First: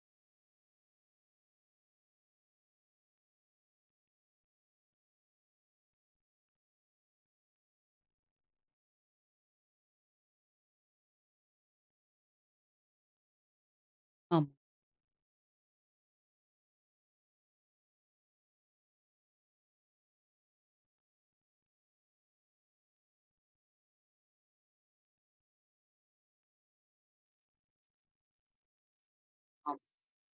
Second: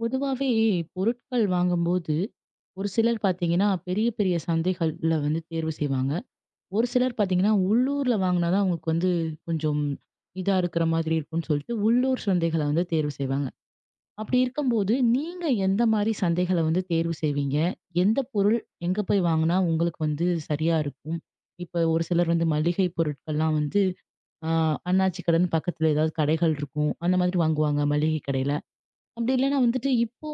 பொதுவாவே பொருட்கள் வாங்கும்போது, ஒரு சிலர் பார்த்தீங்கன்னா, பெரிய பெரிய சந்தைகள்ல வந்து தேர்வு செய்வாங்க. ஒரு சிலர் பார்த்தீங்கன்னா, உள்ளூர்ல வாங்குனா தான் அவங்களுக்கு வந்து கொஞ்சம் இதா இருக்கிற மாதிரி இருக்கும்னு சொல்லிட்டு, உள்ளூர் சந்தைகள வந்து தேர்வு செய்வாங்க. அப்படி ஆமா. இருக்கும்போது, நீங்க எந்த மாரி சந்தைகள வந்து தேர்வு செய்வீங்க? எந்த பொருள் எங்க போய் வாங்குனா உங்களுக்கு வந்து சரியா இருக்கும்? இப்ப ஒரு சிலர் வந்து மளிகை பொருட்கள்லாம் வந்து, அ அண்ணாச்சி கடன் பக்கத்துல ஏதாவது கடைகள் இருக்கும். அந்த மாதிரி வாங்குவாங்க மளிகை கடையில. அப்படி இல்லன்னா ஆம். வந்துட்டு இப்போ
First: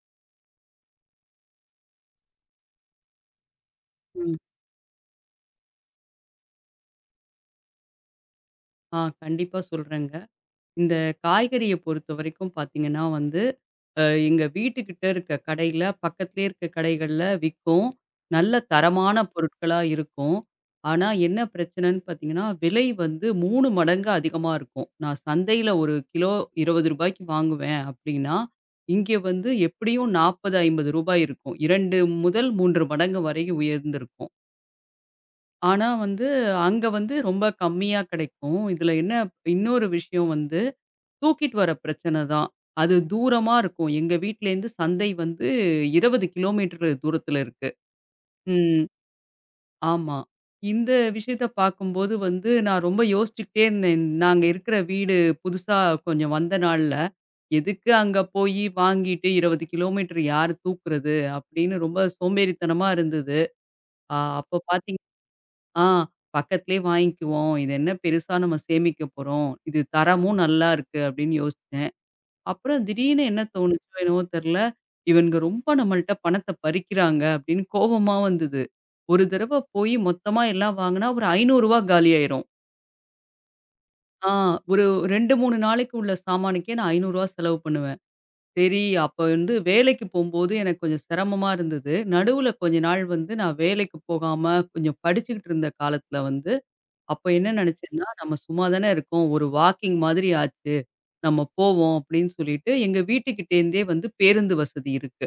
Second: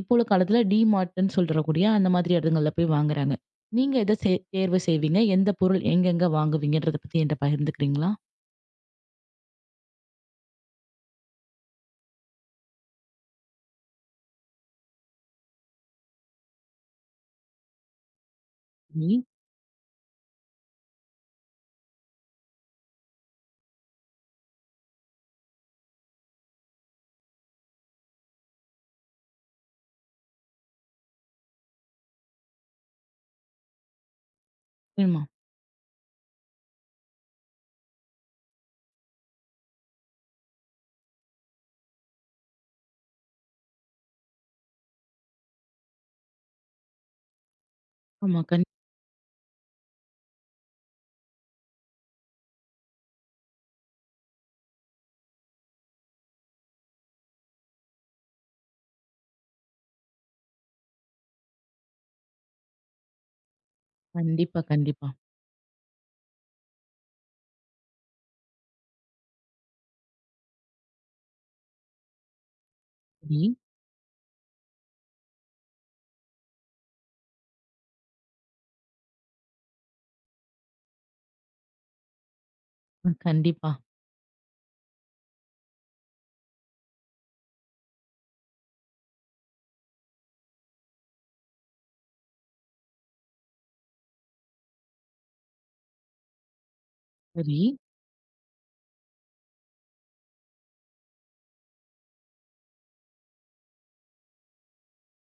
இப்போ உள்ள காலத்துல டிமார்ட்ன்னு சொல்றக்கூடிய அந்த மாதிரி இடங்கள்ல போய் வாங்குறாங்க. நீங்க எத சே ம். தேர்வு செய்வீங்க? எந்த பொருள் எங்கெங்க வாங்குவீங்கன்றத பத்தி என்ட்ட பகிர்ந்துக்கிறீங்களா? கண்டிப்பா சொல்றேங்க. இந்த காய்கறிய பொறுத்தவரைக்கும் பார்த்தீங்கன்னா வந்து, அ எங்க வீட்டுக்கிட்ட இருக்க கடையில, பக்கத்திலேயே இருக்க கடைகள்ல விக்கும். நல்ல சரி. தரமான பொருட்களா இருக்கும். ஆனா என்ன பிரச்சனைன்னு பார்த்தீங்கன்னா, விலை வந்து 3 மடங்கு அதிகமா இருக்கும். நான் சந்தையில 1 கிலோ ரூ. 20க்கு வாங்குவேன் அப்படின்னா, இங்கே வந்து எப்படியும் ரூ. 40, ரூ. 50 இருக்கும். 2 முதல் 3 மடங்கு வரை உயர்ந்திருக்கும். ஆமா. ஆனா வந்து, அங்க வந்து ரொம்ப கம்மியா கிடைக்கும். இதுல என்ன இன்னொரு விஷயம் வந்து, தூக்கிட்டு வர பிரச்சனை தான். அது தூரமா இருக்கும். எங்க வீட்லேருந்து சந்தை வந்து 20 கிலோமீட்டர் தூரத்துல இருக்கு. ஆமா. ம். ஆமா. இந்த விஷயத்த பார்க்கும்போது வந்து, நான் ரொம்ப யோசிச்சுக்கிட்டே இருந்தேன். நாங்க இருக்கிற வீடு புதுசா கொஞ்சம் வந்த நாள்ல, எதுக்கு அங்க போயி வாங்கிட்டு 20 கிலோமீட்டர் யார் தூக்குறது? அப்படின்னு ரொம்ப சோம்பேறித்தனமா இருந்தது. அ கண்டிப்பா, அப்ப பார்த்தீங்கன்னா கண்டிப்பா. ஆ பக்கத்திலேயே வாங்கிக்குவோம். இது என்ன பெருசா நம்ம சேமிக்க போறோம். இது தரமும் நல்லா இருக்கு அப்படின்னு யோசிச்சேன். அப்புறம் திடீர்னு என்ன சரி. தோணுச்சோ என்னவோ தெரியல. இவனுங்க ரொம்ப நம்மள்ட்ட பணத்த பறிக்கிறாங்க அப்படின்னு கோவமா வந்தது. ஒரு தடவ போய் மொத்தமா எல்லாம் வாங்குனா ஒரு ரூ. 500 காலியாயிரும். ம். கண்டிப்பா. ஆ ஒரு 2, 3 நாளைக்கு உள்ள சாமானுக்கே நான் ரூ. 500 செலவு பண்ணுவேன். சரி அப்ப வந்து வேலைக்கு போம்போது எனக்கு கொஞ்சம் சிரமமா இருந்தது. நடுவுல கொஞ்ச நாள் வந்து நான் வேலைக்கு போகாம கொஞ்சம் படிச்சுக்கிட்டு இருந்த காலத்துல வந்து அப்ப என்ன சரி, நெனச்சேன்னா, நம்ம சும்மா தானே இருக்கோம். ஒரு வாக்கிங் மாதிரி ஆச்சு. நம்ம போவோம் அப்படின்னு சொல்லிட்டு, எங்க வீட்டுக்கிட்டேருந்தே வந்து பேருந்து வசதி இருக்கு.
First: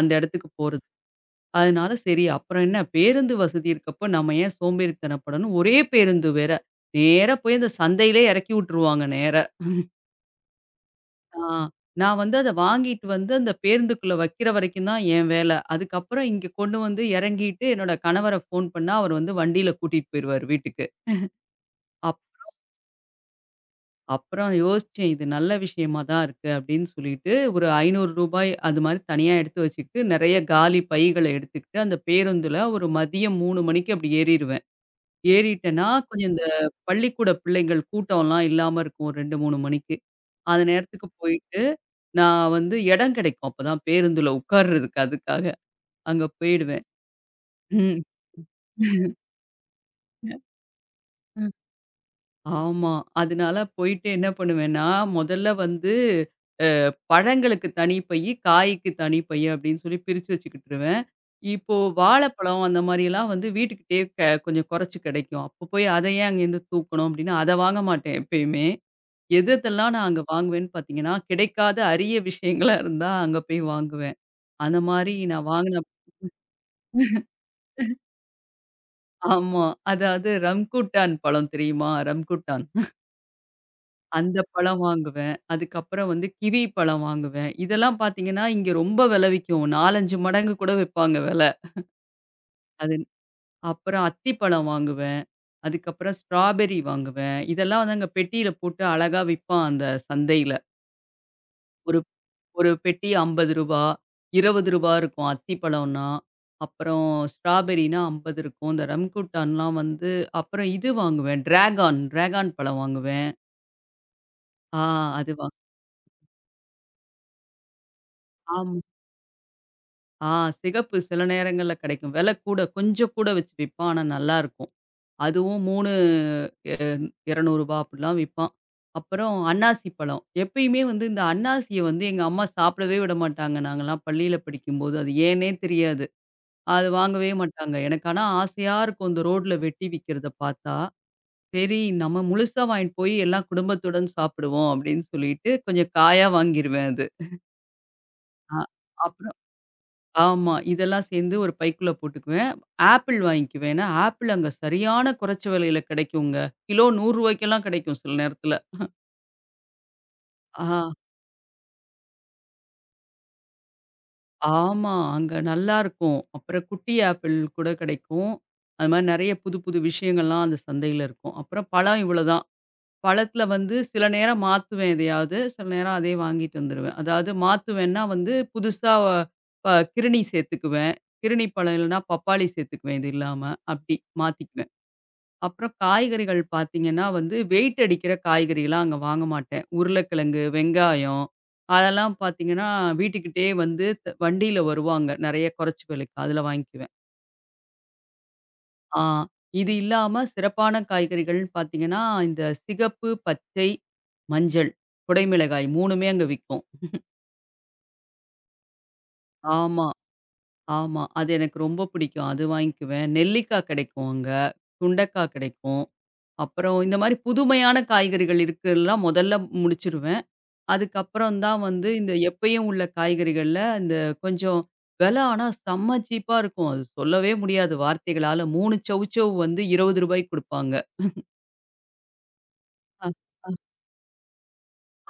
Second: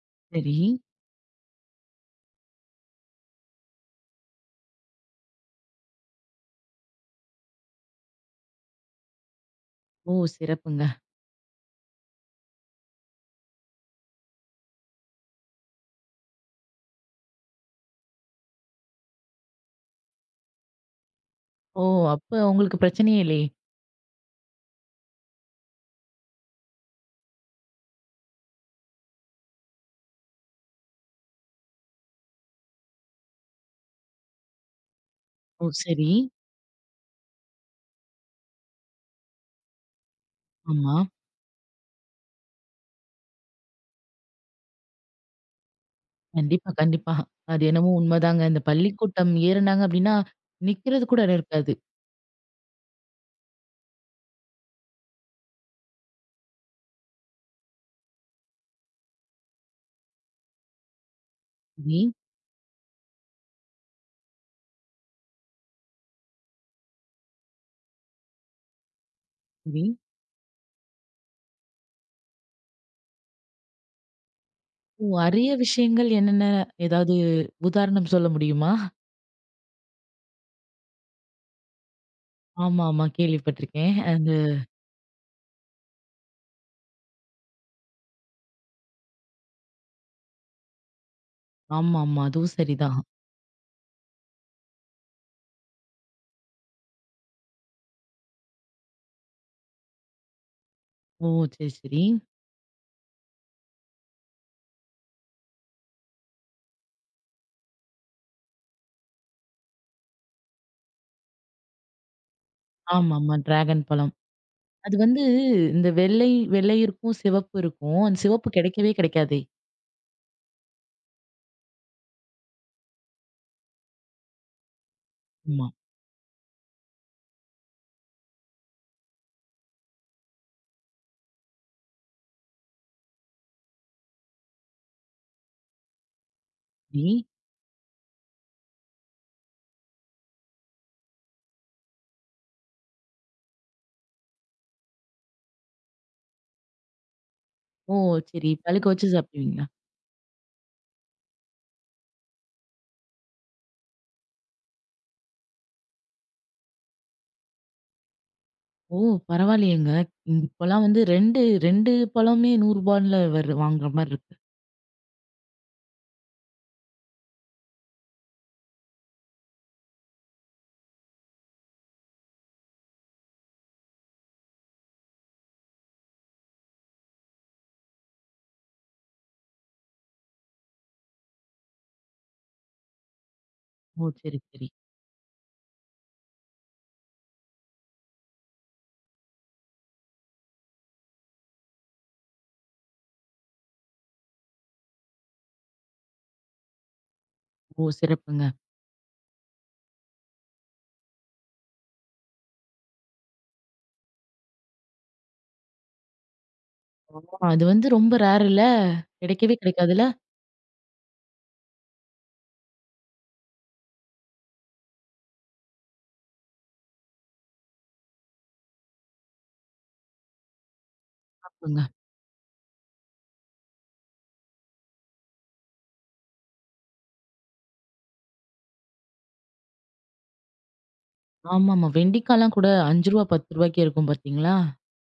அந்த இடத்துக்கு சரி. போறது. அதனால சரி அப்புறம் என்ன பேருந்து வசதி இருக்கப்ப நம்ம ஏன் சோம்பேறித்தனப்படணும். ஒரே பேருந்து வேற. நேரா போய் அந்த சந்தையிலே எறக்கி விட்டுருவாங்க நேரா. ஓ! சிறப்புங்க. ஆ நான் வந்து அத வாங்கிட்டு வந்து அந்த பேருந்துக்குள்ள வைக்கிற வரைக்கும் தான் என் வேல. அதுக்கப்புறம் இங்க கொண்டு வந்து எறங்கிட்டு என்னோட கணவர ஃபோன் பண்ணா, அவர் வந்து வண்டியில கூட்டிட்டு போயிருவாரு வீட்டுக்கு. ஓ! அப்ப உங்களுக்கு பிரச்சனையே இல்லையே! அப்புறம் யோசிச்சேன். இது நல்ல விஷயமா தான் இருக்கு அப்படின்னு சொல்லிட்டு, ஒரு ரூ. 500 அது மாரி தனியா எடுத்து வச்சுக்கிட்டு, நெறைய காலி பைகள எடுத்துக்கிட்டு, அந்த பேருந்துல ஒரு மதியம் 3 மணிக்கு அப்படி ஏறிருவேன். ஓ! ஏறிட்டேன்னா, சரி. கொஞ்சம் இந்த பள்ளிக்கூட பிள்ளைங்கள் கூட்டம்லாம் இல்லாம இருக்கும். ஒரு 2, 3 மணிக்கு. அந்த ஆமா. நேரத்துக்கு போயிட்டு, நான் வந்து இடம் கிடைக்கும். அப்பதான் பேருந்துல உட்கார்றதுக்கு அதுக்காக. அங்க கண்டிப்பா, போயிடுவேன். கண்டிப்பா. அது என்னமோ ம். உண்மதாங்க. இந்த பள்ளிக்கூட்டம் ஏறுனாங்க அப்படின்னா, நிக்கிறது கூட இடம் இருக்காது. ஆமா. அதனால போயிட்டு என்ன பண்ணுவேன்னா, முதல்ல வந்து பழங்களுக்கு தனி பையி, காய்க்கு தனி பையி அப்படின்னு சொல்லி பிரிச்சு வச்சுக்கிட்டுருவேன். இப்போ சரி, வாழைப்பழம் அந்த மாரியெல்லாம் வந்து வீட்டுக்கிட்டயே கொஞ்சம் குறைச்சு கிடைக்கும். அப்போ போய் அத ஏன் அங்கேருந்து தூக்கணும் அப்படின்னு அத வாங்க மாட்டேன் எப்பயுமே. எது சரி. எதெல்லாம் நான் அங்க வாங்குவேன்னு பார்த்தீங்கன்னா, கிடைக்காத அரிய விஷயங்களா இருந்தா அங்க போய் வாங்குவேன். அந்த ஓ! மாரி நான் அரிய வாங்கின. விஷயங்கள் என்னென்ன? ஏதாவது உதாரணம் சொல்ல முடியுமா? ஆமா. அதாவது ரம்குட்டான் பழம் தெரியுமா? ரம்குட்டான். ஆமா, ஆமா. கேள்விப்பட்டிருக்கேன். அந்த அந்த பழம் வாங்குவேன். அதுக்கப்புறம் வந்து கிவி பழம் வாங்குவேன். இதெல்லாம் பார்த்தீங்கன்னா, இங்க ரொம்ப வில விக்கும். 4, 5 மடங்கு கூட விப்பாங்க வில. ஆமாமா. அதுவும் அது சரிதான். அப்புறம் அத்திப்பழம் வாங்குவேன். அதுக்கப்புறம் ஸ்ட்ராபெர்ரி வாங்குவேன். இதெல்லாம் வந்து அங்க பெட்டியில போட்டு அழகா விப்பான் அந்த சந்தையில. ஓ! சரி, ஒரு சரி. ஒரு பெட்டி ரூ. 50 ரூ. 20 இருக்கும் அத்திப்பழம்னா. அப்புறம் ஸ்ட்ராபெர்ரினா 50 இருக்கும். இந்த ரம்குட்டான்லாம் வந்து அப்புறம் இது வாங்குவேன். டிராகான் டிராகான் பழம் வாங்குவேன். ஆமாமா. டிராகன் பழம். ஆ அது வந்து அதுவா இந்த வெள்ளை வெள்ளை இருக்கும், சிவப்பு இருக்கும். அந்த சிவப்பு ஆமா. கிடைக்கவே கிடைக்காதே! ஆ சிகப்பு சில நேரங்கள்ல கிடைக்கும். விலை கூட கொஞ்சம் கூட வச்சு விப்பான். ஆனா நல்லாருக்கும். அதுவும் ஆமா. 3 ரூ. 200 அப்படிலாம் விப்பான். அப்புறம் அன்னாசி பழம். எப்பயுமே வந்து இந்த அன்னாசிய வந்து எங்க அம்மா சாப்பிடவே விட மாட்டாங்க. நாங்கலாம் பள்ளியில படிக்கும்போது. அது ஏன்னே தெரியாது. அது சரி. வாங்கவே மாட்டாங்க. எனக்கு ஆனா ஆசையா இருக்கும் இந்த ரோட்ல வெட்டி விக்கிறத பார்த்தா. சரி நம்ம முழுசா வாங்கிட்டு போய் எல்லாம் குடும்பத்துடன் சாப்பிடுவோம் அப்படின்னு சொல்லிட்டு கொஞ்சம் காயா வாங்கிருவேன் அது. ஓ! சரி. அ பழுக்க வச்சு அப்புறம் சாப்பிடுவீங்களா? ஆமா. இதெல்லாம் சேர்ந்து ஒரு பைக்குள்ள போட்டுக்குவேன். ஆப்பிள் வாங்கிக்குவேன். ஏன்னா, ஆப்பிள் அங்க சரியான குறைச்ச விலையில கிடைக்குங்க. கிலோ ரூ. 100க்கெல்லாம் கிடைக்கும் சில நேரத்துல. ஓ! பரவாயில்லையேங்க. இப்பலாம் ஆ, வந்து 2 2 பழமே ரூ. 100 வரு வாங்குற மாரி இருக்கு. ஆமா. அங்க நல்லாருக்கும். அப்புறம் குட்டி ஆப்பிள் கூட கிடைக்கும். அது மாரி நெறைய புது புது விஷயங்கள்லாம் அந்த சந்தையில இருக்கும். அப்புறம் பழம் இவ்வளதான். பழத்துல வந்து சில நேரம் மாத்துவேன் எதையாவது. சில நேரம் அதே வாங்கிட்டு வந்துருவேன். அதாவது மாத்துவேன்னா வந்து புதுசா ப கிருணி சேர்த்துக்குவேன். கிருணி பழம் இல்லன்னா பப்பாளி சேர்த்துக்குவேன் இது இல்லாம. அப்படி ஓ! சரி, சரி. மாத்திக்குவேன். அப்புறம் காய்கறிகள் பார்த்தீங்கன்னா வந்து, வெயிட் அடிக்கிற காய்கறிலாம் அங்க வாங்க மாட்டேன். உருளைக்கிழங்கு, வெங்காயம் அதெல்லாம் பார்த்தீங்கன்னா, வீட்டுக்கிட்டயே வந்து வண்டியில வருவாங்க. நெறைய குறைச்ச விலைக்கு. அதில வாங்கிக்குவேன். ஓ! சிறப்புங்க. ஆ இது இல்லாம சிறப்பான காய்கறிகள்னு பார்த்தீங்கன்னா, இந்த சிகப்பு, பச்சை, மஞ்சள், குடைமிளகாய் 3மே அங்க விக்கும். ஆமா. அது வந்து ரொம்ப ரேர் இல்ல? கிடைக்கவே ஆமா, கிடைக்காதுல்ல? ஆமா. அது எனக்கு ரொம்ப பிடிக்கும். அது வாங்கிக்குவேன். நெல்லிக்காய் கிடைக்கும் அங்க. சுண்டைக்காய் கிடைக்கும். அப்புறம் இந்த மாரி புதுமையான காய்கறிகள் இருக்குல்லாம் முதல்ல முடிச்சுருவேன். அதுக்கப்புறம் தான் வந்து இந்த எப்பயும் உள்ள காய்கறிகள்ல இந்த கொஞ்சம் விலை ஆனா செம்ம சீப்பா இருக்கும். அது சொல்லவே முடியாது வார்த்தைகளால. 3 சவுச்சவ் வந்து ரூ. 20 குடுப்பாங்க. ஆமாமா. வெண்டிக்காலாம் கூட ரூ. ஆ. 5 ரூ. 10க்கே இருக்கும் பார்த்தீங்களா?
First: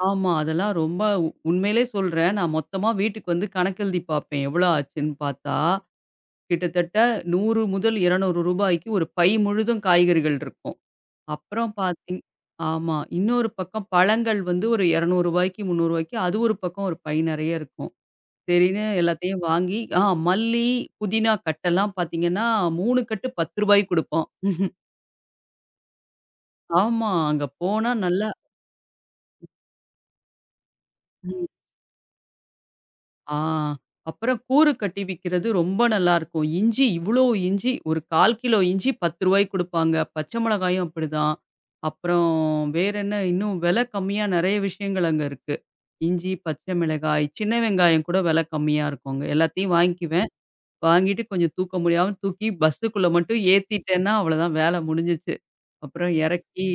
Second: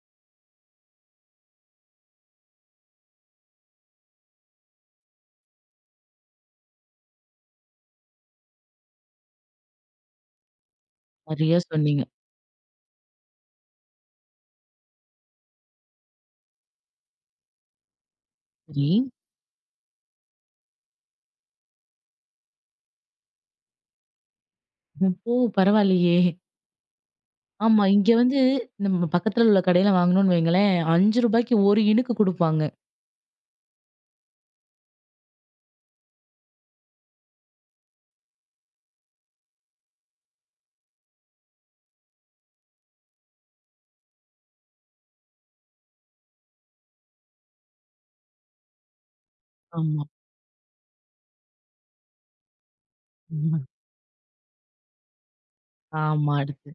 ஆமா. அதெல்லாம் ரொம்ப உண்மையிலே சொல்றேன். நான் மொத்தமா வீட்டுக்கு வந்து கணக்கெழுதி பார்ப்பேன். எவ்வளோ ஆச்சுன்னு பார்த்தா, கிட்டத்தட்ட 100 முதல் ரூ. 200க்கு ஒரு பை முழுதும் காய்கறிகள் இருக்கும். சரியா அப்புறம் சொன்னீங்க. பார்த்தீங் ஆமா. இன்னொரு பக்கம் பழங்கள் வந்து ஒரு ரூ. 200 ரூ. 300 அது ஒரு பக்கம் ஒரு பை நெறைய இருக்கும். சரின்னு சரி. எல்லாத்தையும் வாங்கி. மல்லி, புதினா கட்டெல்லாம் பார்த்தீங்கன்னா, 3 கட்டு ரூ. 10 குடுப்போம். இப்போ பரவாயில்லையே! ஆமா. அங்க ஆமா. போனா இங்க நல்லா. வந்து நம்ம பக்கத்துல உள்ள கடையில வாங்குனோம்னு வைங்களேன், ரூ. ம். 5க்கு 1 இனுக்கு குடுப்பாங்க. ஆ அப்புறம் கூறு கட்டி விக்கிறது ரொம்ப நல்லாருக்கும். இஞ்சி இவ்ளோ இஞ்சி ஒரு 1/4 கிலோ இஞ்சி ரூ. 10 குடுப்பாங்க. பச்சை மிளகாயும் அப்படிதான். அப்புறம் வேற என்ன இன்னும் விலை கம்மியா நெறைய விஷயங்கள் அங்க இருக்கு. இஞ்சி, பச்சை மிளகாய், சின்ன வெங்காயம் கூட விலை கம்மியா இருக்குங்க. எல்லாத்தையும் ஆமா. வாங்கிக்குவேன். வாங்கிட்டு கொஞ்சம் தூக்க முடியாம தூக்கி பஸ்ஸுக்குள்ள மட்டும் ம். ஏத்திட்டேன்னா அவ்வளோதான் வேலை முடிஞ்சுச்சு. அப்புறம் ஆமா. இறக்கி அடுத்து.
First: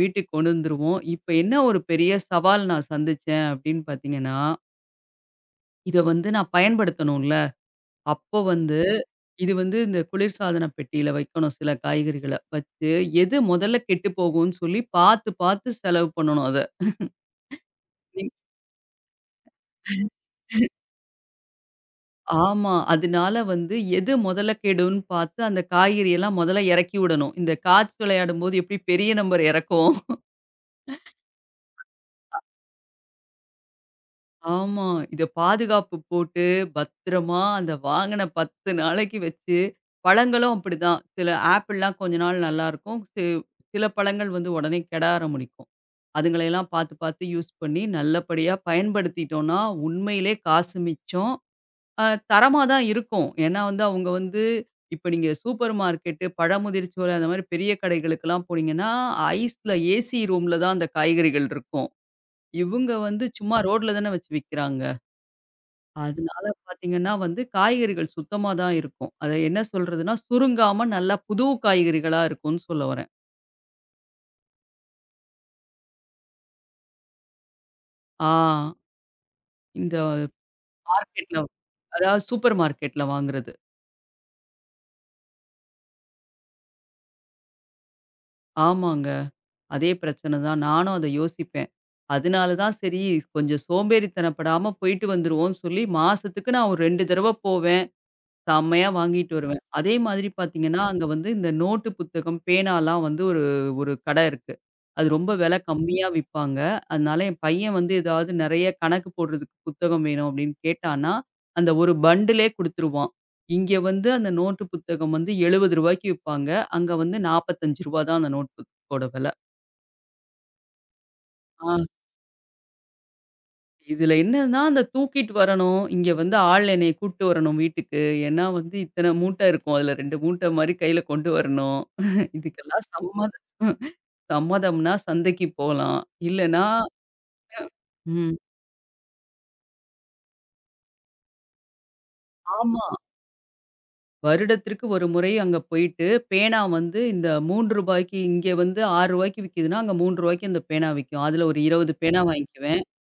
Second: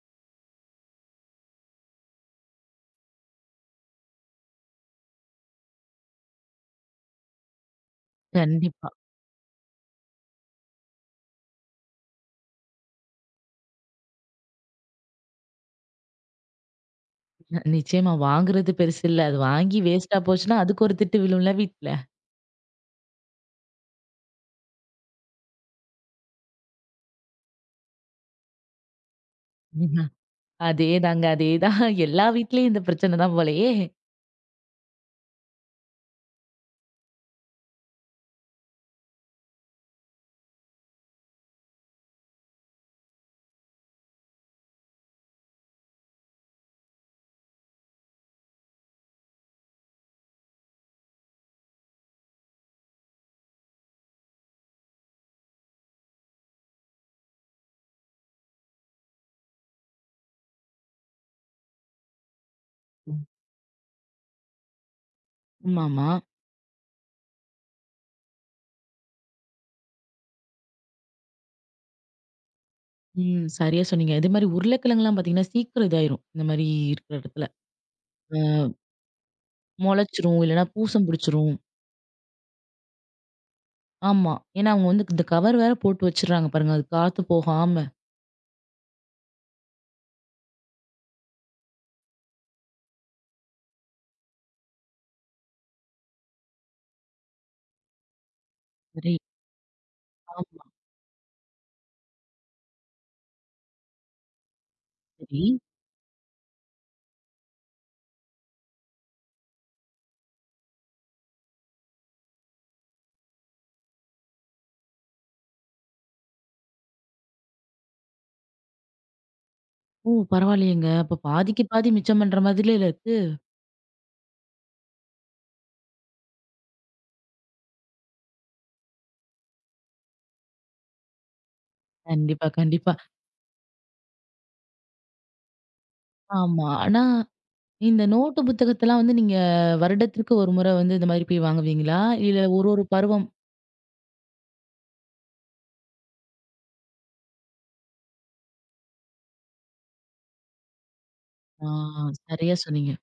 வீட்டுக்கு கொண்டு வந்துருவோம். இப்ப என்ன ஒரு பெரிய சவால் நான் சந்திச்சேன் அப்படின்னு பார்த்தீங்கன்னா, இத வந்து நான் பயன்படுத்தணும்ல. அப்போ வந்து கண்டிப்பா. இது வந்து இந்த குளிர்சாதன பெட்டியில வைக்கணும் சில காய்கறிகள வச்சு, எது முதல்ல கெட்டு போகும்ன்னு சொல்லி பார்த்து பார்த்து செலவு பண்ணணும் அத. நிச்சயமா வாங்குறது பெருசு இல்ல. அது வாங்கி வேஸ்ட்டா போச்சுன்னா, அதுக்கு ஒரு திட்டு விழும்ல வீட்ல. ஆமா. அதனால வந்து எது முதல்ல கெடும்ன்னு பார்த்து அந்த காய்கறியெல்லாம் முதல்ல இறக்கி விடணும். இந்த கார்ட்ஸ் விளையாடும்போது எப்படி பெரிய நம்பர் இறக்கும். ம். அதேதாங்க. அதேதான். எல்லா வீட்லயும் இந்த பிரச்சனை தான் போலயே! ஆமா. இத பாதுகாப்பு போட்டு, பத்திரமா அந்த வாங்குன 10 நாளைக்கு வச்சு, பழங்களும் அப்படிதான். சில ஆப்பிள்லாம் கொஞ்ச நாள் நல்லாருக்கும். சில பழங்கள் வந்து உடனே கெட ஆரம்பிக்கும். அதுங்களையெல்லாம் பார்த்து, பார்த்து யூஸ் பண்ணி நல்லபடியா பயன்படுத்திட்டோம்னா, உண்மையிலே காசு மிச்சம். அ தரமா தான் இருக்கும். ஏன்னா வந்து அவங்க வந்து இப்ப நீங்க சூப்பர் மார்க்கெட்டு, பழமுதிர்ச்சோலை அந்த மாரி பெரிய கடைகளுக்கெல்லாம் போனீங்கன்னா, ஐஸ்ல ஏசி ரூம்ல தான் அந்த காய்கறிகள் இருக்கும். இவங்க ம். வந்து சும்மா ரோட்ல தானே வச்சு விக்கிறாங்க. ஆமாமா. அதனால பார்த்தீங்கன்னா வந்து காய்கறிகள் சுத்தமா தான் இருக்கும். அத என்ன சொல்றதுன்னா, சுருங்காம நல்லா புது காய்கறிகளா இருக்கும்னு சொல்ல வரேன். ம். சரியா சொன்னீங்க. இதே மாரி உருளைக்கிழங்குலாம் பார்த்தீங்கன்னா, சீக்கிரம் இதாயிரும். இந்த மாரி இருக்கிற இடத்துல. ஆ இந்த மொளச்சுரும். இல்லன்னா பூசம் மார்க்கெட்ல பிடிச்சிரும். அதாவது சூப்பர் மார்க்கெட்ல வாங்குறது. ஆமா. ஏன்னா அவங்க வந்து இந்த கவர் வேற போட்டு வச்சுடுறாங்க பாருங்க. அது காத்து போகாம. ஆமாங்க. அதே பிரச்சனை தான். நானும் அத யோசிப்பேன். அதனால தான் சரி கொஞ்சம் சோம்பேறித்தனப்படாம போயிட்டு வந்துருவோம்னு சொல்லி மாசத்துக்கு நான் ஒரு 2 தடவ போவேன். செம்மையா சரி. வாங்கிட்டு வருவேன். அதே மாதிரி ஆமா. பார்த்தீங்கன்னா, அங்க வந்து இந்த நோட்டு புத்தகம், பேனாலாம் வந்து ஒரு ஒரு கடை இருக்கு. அது ரொம்ப சரி. விலை கம்மியா விப்பாங்க. அதனால என் பையன் வந்து ஏதாவது நெறைய கணக்கு போடுறதுக்கு புத்தகம் வேணும் அப்படின்னு கேட்டான்னா, அந்த ஒரு பண்டிலே குடுத்துருவான். இங்க வந்து அந்த நோட்டு புத்தகம் வந்து ரூ. 70க்கு விப்பாங்க. அங்க வந்து ரூ. 45 தான் அந்த நோட் புத்தகத்தோட விலை. ஓ! பரவாயில்லையேங்க. அப்ப பாதிக்கு ஆ. பாதி மிச்சம் பண்ற மாதிரில இருக்கு. இதுல என்னன்னா, அந்த தூக்கிட்டு வரணும். இங்க வந்து ஆள் என்னைய கூட்டு வரணும் வீட்டுக்கு. ஏன்னா வந்து இத்தன மூட்டை இருக்கும். அதுல 2 மூட்டை மாரி கையில கொண்டு வரணும். கண்டிப்பா, இதுக்கெல்லாம் கண்டிப்பா. சம்மதம்னா சந்தைக்கு போலாம். இல்லன்னா ஆமா. ஆனா இந்த ம். நோட்டு புத்தகத்தெல்லாம் வந்து நீங்க வருடத்திற்கு ஒரு முறை வந்து இந்த மாதிரி போய் வாங்குவீங்களா? இல்ல ஒரு ஒரு ஆமா. பருவம். வருடத்திற்கு ஒரு முறை அங்க போயிட்டு, பேனா வந்து இந்த ரூ. 3 இங்க வந்து ரூ. 6 விக்குதுன்னா, அங்க ரூ. 3 அந்த பேனா விக்கும். அதுல ஒரு ஆ 20 பேனா சரியா வாங்கிக்குவேன். சொன்னீங்க.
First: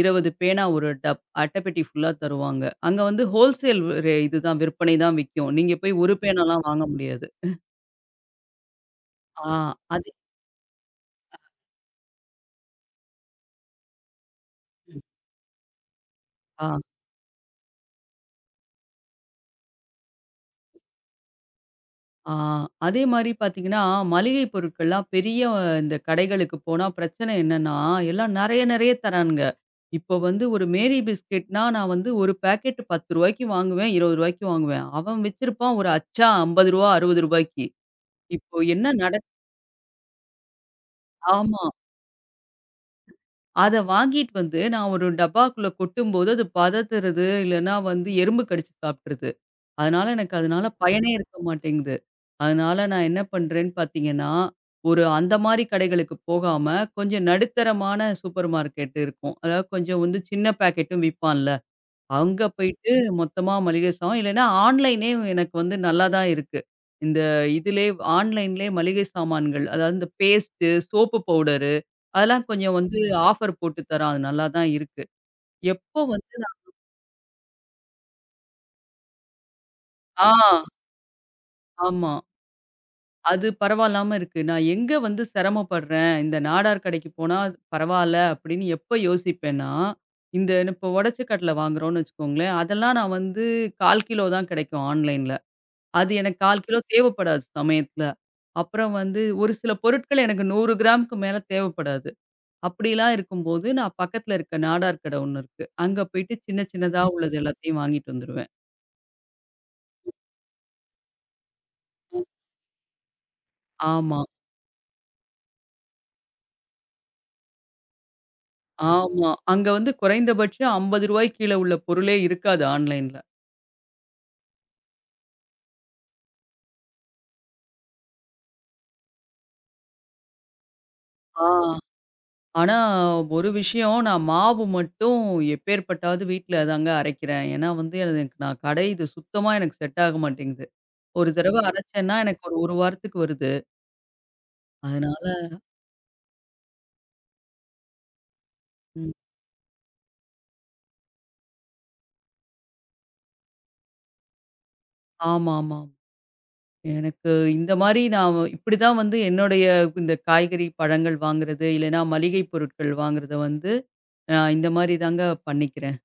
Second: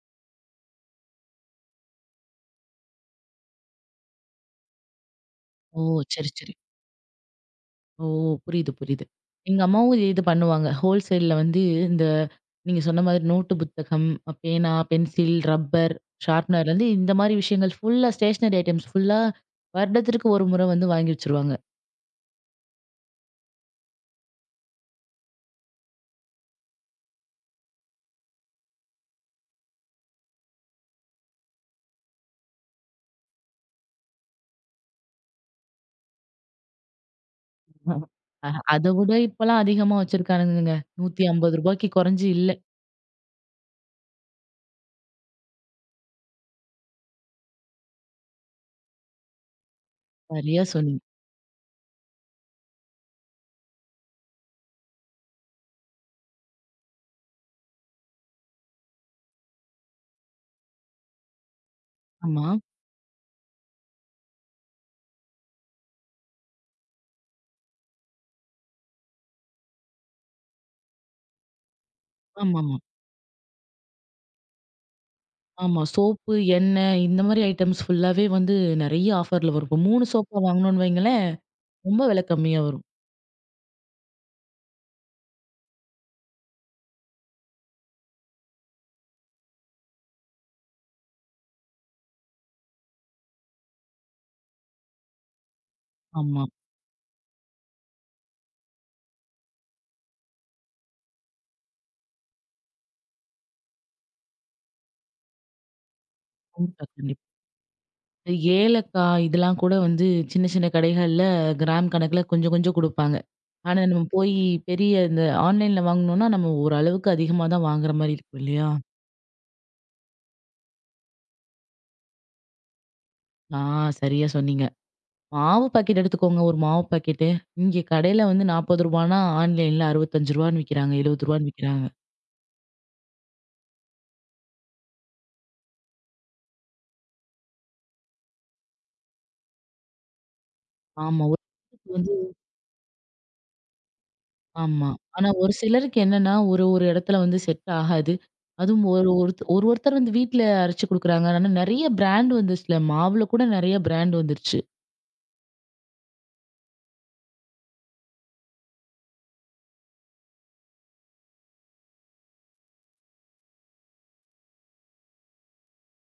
20 பேனா ஒரு டப் அட்டைப்பெட்டி ஃபுல்லா தருவாங்க. அங்க வந்து ஹோல்சேல் இதுதான் விற்பனை தான் விக்கும். நீங்க ஓ! போய் ஒரு சரி, சரி. பேனாலாம் வாங்க முடியாது. ஓ! புரியுது, புரியுது. ஆ எங்க அம்மாவும் அது இது பண்ணுவாங்க. ஹோல்சேல்ல வந்து இந்த நீங்க சொன்ன மாதிரி நோட்டு புத்தகம், பேனா, பென்சில், ரப்பர், ஆ ஷார்ப்னர்லேருந்து இந்த மாரி விஷயங்கள் ஃபுல்லா ஸ்டேஷனரி ஐட்டம்ஸ் ஃபுல்லா வருடத்திற்கு ஒரு முறை வந்து வாங்கி வச்சுருவாங்க. ஆ அதே மாரி பார்த்தீங்கன்னா, மளிகை பொருட்கள்லாம் பெரிய இந்த கடைகளுக்கு போனா பிரச்சனை என்னன்னா, எல்லாம் நெறைய நெறைய தரானுங்க. இப்போ வந்து ஒரு மேரி பிஸ்கட்னா நான் வந்து ஒரு பாக்கெட் ரூ. 10க்கு வாங்குவேன், ரூ. 20க்கு வாங்குவேன். அவன் வச்சிருப்பான் ஒரு அச்சா ரூ. 50, ரூ. 60க்கு. அ இப்போ அத என்ன விட நட இப்பலாம் அதிகமா வச்சிருக்கானுங்கங்க. ரூ. ஆமா. 150க்கு குறைஞ்சு இல்ல. அத வாங்கிட்டு வந்து நான் ஒரு டப்பாக்குள்ள கொட்டும்போது, அது பதத்துறது, இல்லன்னா வந்து எறும்பு கடிச்சு சாப்ட்டுருது. சரியா அதனால சொன்னீங்க. பயனே இருக்க மாட்டேங்குது. அதனால நான் என்ன பண்றேன்னு பார்த்தீங்கன்னா, ஒரு அந்த மாரி கடைகளுக்கு போகாம, கொஞ்சம் நடுத்தரமான சூப்பர் மார்க்கெட் இருக்கும். அதாவது கொஞ்சம் வந்து சின்ன பாக்கெட்டும் விப்பான்ல. அங்க ஆமா. போயிட்டு மொத்தமா மளிகை சாமான் இல்லன்னா ஆன்லைனே எனக்கு வந்து நல்லா தான் இருக்கு. இந்த இதுலயே ஆன்லைன்லயே மளிகை சாமான்கள், அதாவது இந்த பேஸ்ட்டு, சோப்பு பவுடர் அதெல்லாம் ஆமாமா. கொஞ்சம் ஆமா. வந்து ஆஃபர் போட்டு தரான். அது நல்லா தான் இருக்கு. ஆமா எப்போ சோப்பு, வந்து நான் எண்ணெய் இந்த மாரி ஐட்டம்ஸ் ஃபுல்லாவே வந்து நிறைய ஆஃபர்ல வரும். இப்போ 3 சோப்பா ஆ வாங்கணும்னு வைங்களேன், ரொம்ப ஆமா. விலை கம்மியா வரும். அது பரவாயில்லாம இருக்கு. நான் எங்க வந்து சிரமப்படுறேன், இந்த நாடார் கடைக்கு போனா பரவால்ல அப்படின்னு எப்ப யோசிப்பேன்னா, இந்த இப்போ உடைச்ச கடல வாங்குறோம்னு வச்சுக்கோங்களேன், அதெல்லாம் நான் வந்து 1/4 கிலோ தான் கிடைக்கும் ஆன்லைன்ல. அது எனக்கு ஆமா. 1/4 கிலோ தேவைப்படாது சமயத்துல. அப்புறம் வந்து ஒரு சில பொருட்கள் எனக்கு 100 கிராமுக்கு மேல தேவைப்படாது. அப்படிலாம் இருக்கும்போது, நான் பக்கத்துல இருக்க நாடார் கடை ஒண்ணு இருக்கு. அங்க போயிட்டு சின்ன கண்டிப்பா, சின்னதா ம். கண்டிப்பா. உள்ளது எல்லாத்தையும் வாங்கிட்டு வந்துருவேன். ஏலக்காய் இதெல்லாம் கூட வந்து சின்ன சின்ன கடைகள்ல கிராம் கணக்குல ம். கொஞ்சம் கொஞ்சம் குடுப்பாங்க. ஆனா, நம்ம ஆமா, போய் பெரிய இந்த ஆன்லைன்ல வாங்குனோம்னா, நம்ம ஓரளவுக்கு அதிகமா தான் வாங்குற மாரி இருக்கும் இல்லையா? ஆமா. அங்க வந்து குறைந்தபட்சம் ரூ. 50 கீழ உள்ள பொருளே இருக்காது ஆன்லைன்ல. ஆ சரியா சொன்னீங்க. மாவு பாக்கெட் எடுத்துக்கோங்க, ஒரு மாவு பாக்கெட்டு. இங்க கடையில வந்து ரூ. 40னா ஆன்லைன்ல ரூ. 65ன்னு விக்கிறாங்க, ரூ. ஆ. 70ன்னு விக்கிறாங்க. ஆனா, ஒரு விஷயம் நான் மாவு மட்டும் எப்பேர்ப்பட்டாவது வீட்ல தாங்க அரைக்கிறேன். ஏன்னா வந்து எனக்கு நான் கடை இது சுத்தமா எனக்கு செட் ஆக மாட்டேங்குது. ஆமா. ஒரு தடவ ஒரு அரைச்சேன்னா எனக்கு ஒரு 1 வாரத்துக்கு வருது. ஆமா. அதனால ஆனா ஒரு சிலருக்கு என்னன்னா, ஒரு ஒரு இடத்துல வந்து செட் ஆகாது. அதுவும் ஒரு ம். ஒருத்தர் வந்து வீட்ல அரைச்சு குடுக்குறாங்க. ஆனா நெறைய பிராண்ட் வந்துருச்சுல. மாவுல கூட நெறைய பிராண்ட் வந்துருச்சு. ஆமாமா. எனக்கு இந்த மாரி நான் இப்படிதான் வந்து என்னுடைய இந்த காய்கறி, பழங்கள் வாங்குறது, இல்லைன்னா மளிகை பொருட்கள் வாங்குறத வந்து, இந்த மாரி தாங்க பண்ணிக்கிறேன்.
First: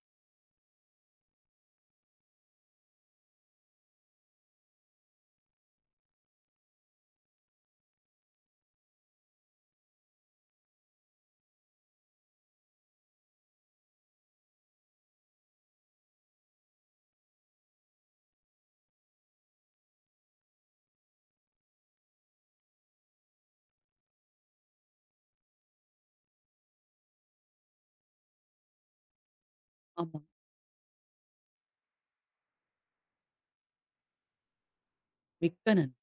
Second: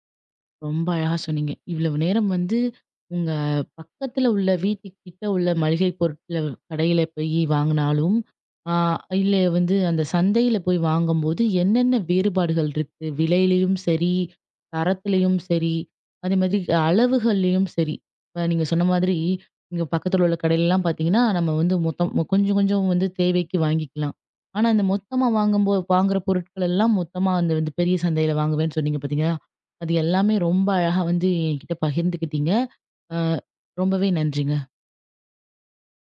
ரொம்ப அழகா சொன்னீங்க. இவ்வளவு நேரம் வந்து உங்க பக்கத்துல உள்ள வீட்டுக்கு கிட்ட உள்ள மளிகை பொருட்கள கடையில போய் வாங்குனாலும், ஆ இல்ல வந்து அந்த சந்தையில போய் வாங்கும்போது என்னென்ன வேறுபாடுகள் இருக்கு? விலையிலயும் சரி, தரத்திலயும் சரி, அதே மாதிரி அளவுகள்லயும் சரி. இப்ப நீங்க சொன்ன மாதிரி, இங்க பக்கத்துல உள்ள கடையிலலாம் பார்த்தீங்கன்னா, நம்ம வந்து கொஞ்சம் கொஞ்சம் வந்து தேவைக்கு வாங்கிக்கலாம். ஆனா, இந்த மொத்தமா வாங்கும்போ வாங்குற பொருட்கள் எல்லாம் மொத்தமா அந்த வந்து பெரிய சந்தையில வாங்குவேன்னு சொன்னீங்க பார்த்தீங்களா? அது ஆமா. எல்லாமே ரொம்ப அழகா வந்து என்கிட்ட பகிர்ந்துக்கிட்டீங்க. அ ரொம்பவே நன்றிங்க. மிக்க நன்றி.